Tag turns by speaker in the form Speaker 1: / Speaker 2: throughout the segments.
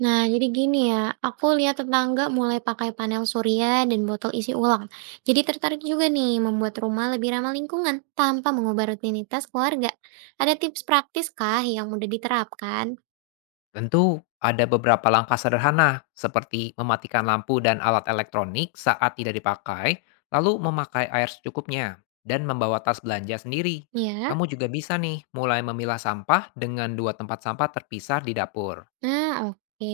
Speaker 1: Nah, jadi gini ya, aku lihat tetangga mulai pakai panel surya dan botol isi ulang. Jadi tertarik juga nih membuat rumah lebih ramah lingkungan tanpa mengubah rutinitas keluarga. Ada tips praktis kah yang mudah diterapkan?
Speaker 2: Tentu, ada beberapa langkah sederhana seperti mematikan lampu dan alat elektronik saat tidak dipakai, lalu memakai air secukupnya, dan membawa tas belanja sendiri.
Speaker 1: Ya.
Speaker 2: Kamu juga bisa nih mulai memilah sampah dengan dua tempat sampah terpisah di dapur.
Speaker 1: Nah, oke.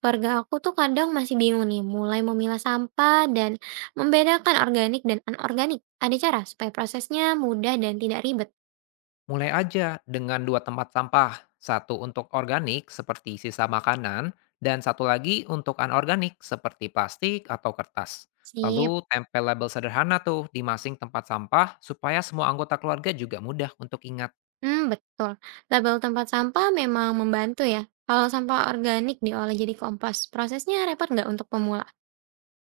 Speaker 1: Keluarga aku tuh kadang masih bingung nih mulai memilah sampah dan membedakan organik dan anorganik. Ada cara supaya prosesnya mudah dan tidak ribet.
Speaker 2: Mulai aja dengan dua tempat sampah, satu untuk organik seperti sisa makanan, dan satu lagi untuk anorganik seperti plastik atau kertas.
Speaker 1: Sip.
Speaker 2: Lalu tempel label sederhana tuh di masing tempat sampah supaya semua anggota keluarga juga mudah untuk ingat.
Speaker 1: Hmm, betul. Label tempat sampah memang membantu ya. Kalau sampah organik diolah jadi kompos, prosesnya repot nggak untuk pemula?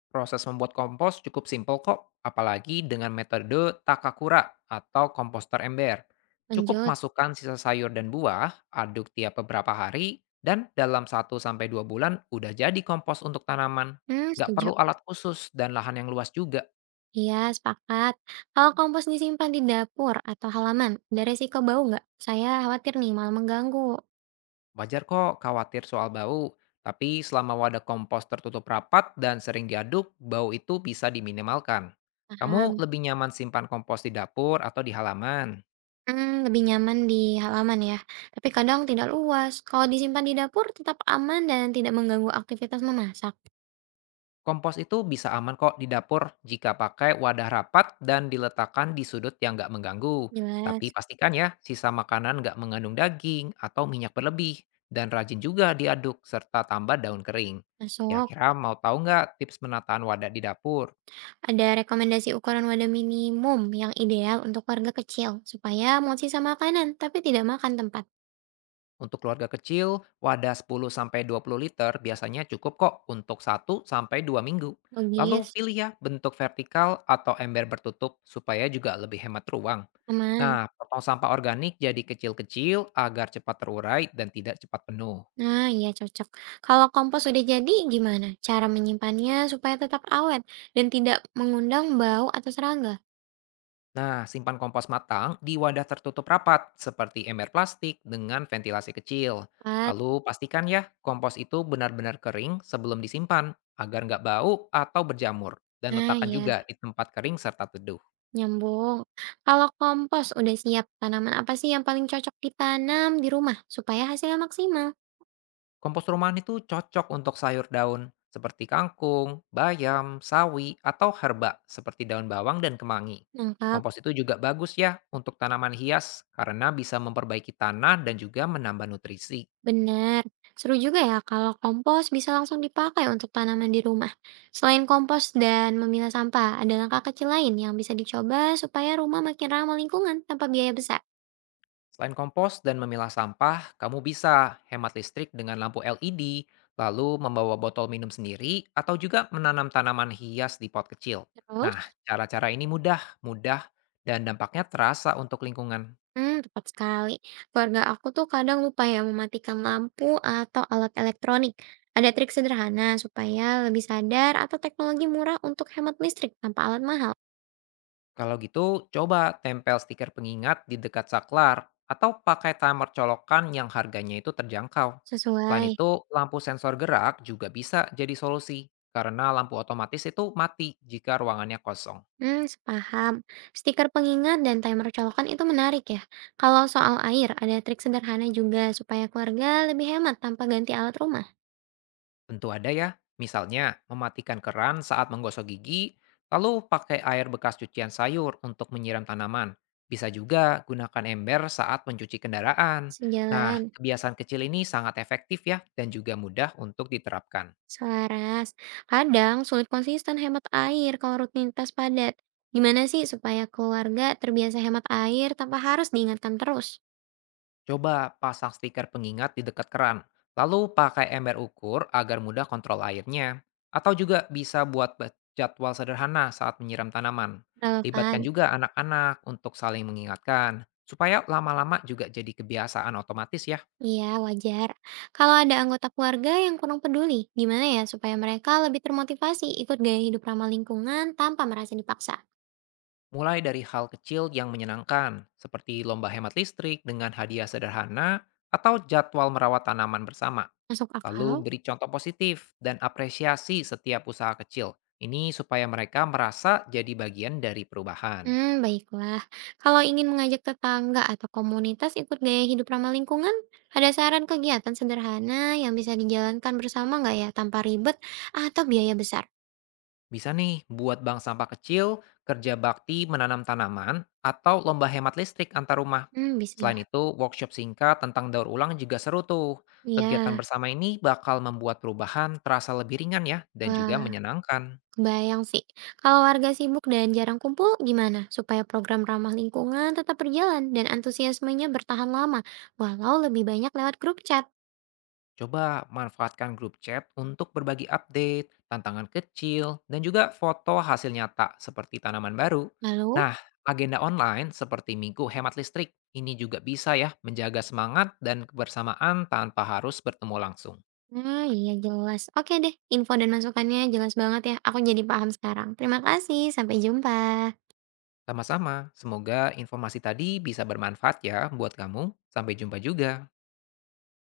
Speaker 2: Proses membuat kompos cukup simpel kok, apalagi dengan metode takakura atau komposter ember. Cukup
Speaker 1: Lanjut.
Speaker 2: masukkan sisa sayur dan buah, aduk tiap beberapa hari, dan dalam satu sampai dua bulan udah jadi kompos untuk tanaman.
Speaker 1: Hmm,
Speaker 2: Nggak
Speaker 1: setuju.
Speaker 2: perlu alat khusus dan lahan yang luas juga.
Speaker 1: Iya, sepakat. Kalau kompos disimpan di dapur atau halaman, ada resiko bau nggak? Saya khawatir nih malah mengganggu.
Speaker 2: Wajar kok khawatir soal bau, tapi selama wadah kompos tertutup rapat dan sering diaduk, bau itu bisa diminimalkan. Kamu
Speaker 1: Paham.
Speaker 2: lebih nyaman simpan kompos di dapur atau di halaman?
Speaker 1: Hmm, lebih nyaman di halaman ya, tapi kadang tidak luas. Kalau disimpan di dapur tetap aman dan tidak mengganggu aktivitas memasak?
Speaker 2: Kompos itu bisa aman kok di dapur jika pakai wadah rapat dan diletakkan di sudut yang nggak mengganggu. Tapi
Speaker 1: Jelas.
Speaker 2: pastikan ya, sisa makanan nggak mengandung daging atau minyak berlebih. Dan rajin juga diaduk serta tambah daun kering.
Speaker 1: Masuk.
Speaker 2: Kira-kira mau tahu nggak tips menataan wadah di dapur?
Speaker 1: Ada rekomendasi ukuran wadah minimum yang ideal untuk warga kecil, supaya mau sisa makanan tapi tidak makan tempat.
Speaker 2: Untuk keluarga kecil, wadah 10-20 liter biasanya cukup kok untuk satu sampai dua minggu. Lalu
Speaker 1: Logis,
Speaker 2: pilih ya bentuk vertikal atau ember bertutup supaya juga lebih hemat ruang.
Speaker 1: aman.
Speaker 2: Nah, potong sampah organik jadi kecil-kecil agar cepat terurai dan tidak cepat penuh.
Speaker 1: Nah, iya cocok. Kalau kompos sudah jadi, gimana cara menyimpannya supaya tetap awet dan tidak mengundang bau atau serangga?
Speaker 2: Nah, simpan kompos matang di wadah tertutup rapat seperti ember plastik dengan ventilasi kecil.
Speaker 1: Tepat.
Speaker 2: Lalu pastikan ya kompos itu benar-benar kering sebelum disimpan agar nggak bau atau berjamur. Dan
Speaker 1: Nah,
Speaker 2: letakkan
Speaker 1: ya,
Speaker 2: juga di tempat kering serta teduh.
Speaker 1: nyambung. Kalau kompos udah siap, tanaman apa sih yang paling cocok ditanam di rumah supaya hasilnya maksimal?
Speaker 2: Kompos rumahan itu cocok untuk sayur daun seperti kangkung, bayam, sawi, atau herba seperti daun bawang dan kemangi.
Speaker 1: Nangka.
Speaker 2: Kompos itu juga bagus ya untuk tanaman hias karena bisa memperbaiki tanah dan juga menambah nutrisi.
Speaker 1: Benar, seru juga ya kalau kompos bisa langsung dipakai untuk tanaman di rumah. Selain kompos dan memilah sampah, ada langkah kecil lain yang bisa dicoba supaya rumah makin ramah lingkungan tanpa biaya besar.
Speaker 2: Selain kompos dan memilah sampah, kamu bisa hemat listrik dengan lampu LED, lalu membawa botol minum sendiri, atau juga menanam tanaman hias di pot kecil. Nah,
Speaker 1: Terus,
Speaker 2: cara-cara ini mudah, dan dampaknya terasa untuk lingkungan.
Speaker 1: hmm, tepat sekali. Keluarga aku tuh kadang lupa ya mematikan lampu atau alat elektronik. Ada trik sederhana supaya lebih sadar atau teknologi murah untuk hemat listrik tanpa alat mahal.
Speaker 2: Kalau gitu, coba tempel stiker pengingat di dekat saklar, atau pakai timer colokan yang harganya itu terjangkau. Selain
Speaker 1: Sesuai.
Speaker 2: itu, lampu sensor gerak juga bisa jadi solusi, karena lampu otomatis itu mati jika ruangannya kosong.
Speaker 1: Hmm, sepaham. Stiker pengingat dan timer colokan itu menarik ya. Kalau soal air, ada trik sederhana juga supaya keluarga lebih hemat tanpa ganti alat rumah.
Speaker 2: Tentu ada ya, misalnya mematikan keran saat menggosok gigi, lalu pakai air bekas cucian sayur untuk menyiram tanaman. Bisa juga gunakan ember saat mencuci kendaraan. Nah,
Speaker 1: Sejalan,
Speaker 2: kebiasaan kecil ini sangat efektif ya dan juga mudah untuk diterapkan.
Speaker 1: selaras. Kadang sulit konsisten hemat air kalau rutinitas padat. Gimana sih supaya keluarga terbiasa hemat air tanpa harus diingatkan terus?
Speaker 2: Coba pasang stiker pengingat di dekat keran, lalu pakai ember ukur agar mudah kontrol airnya. Atau juga bisa buat jadwal sederhana saat menyiram tanaman. Libatkan
Speaker 1: Relevan.
Speaker 2: juga anak-anak untuk saling mengingatkan, supaya lama-lama juga jadi kebiasaan otomatis ya.
Speaker 1: Iya, wajar. Kalau ada anggota keluarga yang kurang peduli, gimana ya supaya mereka lebih termotivasi ikut gaya hidup ramah lingkungan tanpa merasa dipaksa?
Speaker 2: Mulai dari hal kecil yang menyenangkan, seperti lomba hemat listrik dengan hadiah sederhana atau jadwal merawat tanaman bersama.
Speaker 1: Masuk
Speaker 2: Lalu
Speaker 1: akal.
Speaker 2: beri contoh positif dan apresiasi setiap usaha kecil. Ini supaya mereka merasa jadi bagian dari perubahan.
Speaker 1: Mmm, baiklah. Kalau ingin mengajak tetangga atau komunitas ikut gaya hidup ramah lingkungan, ada saran kegiatan sederhana yang bisa dijalankan bersama nggak ya, tanpa ribet atau biaya besar?
Speaker 2: Bisa nih buat bank sampah kecil, kerja bakti menanam tanaman, atau lomba hemat listrik antar rumah.
Speaker 1: Mmm, bisa ya?
Speaker 2: Selain itu, workshop singkat tentang daur ulang juga seru tuh. Kegiatan
Speaker 1: Iya.
Speaker 2: bersama ini bakal membuat perubahan terasa lebih ringan ya, dan juga
Speaker 1: Wah,
Speaker 2: menyenangkan.
Speaker 1: kebayang sih. Kalau warga sibuk dan jarang kumpul, gimana supaya program ramah lingkungan tetap berjalan dan antusiasmenya bertahan lama, walau lebih banyak lewat grup chat?
Speaker 2: Coba manfaatkan grup chat untuk berbagi update, tantangan kecil, dan juga foto hasil nyata seperti tanaman baru.
Speaker 1: Lalu?
Speaker 2: Nah, agenda online seperti Minggu Hemat Listrik ini juga bisa ya menjaga semangat dan kebersamaan tanpa harus bertemu langsung.
Speaker 1: Ah, iya jelas. Oke deh, info dan masukannya jelas banget ya. Aku jadi paham sekarang. Terima kasih, sampai jumpa.
Speaker 2: Sama-sama, semoga informasi tadi bisa bermanfaat ya buat kamu. Sampai jumpa juga.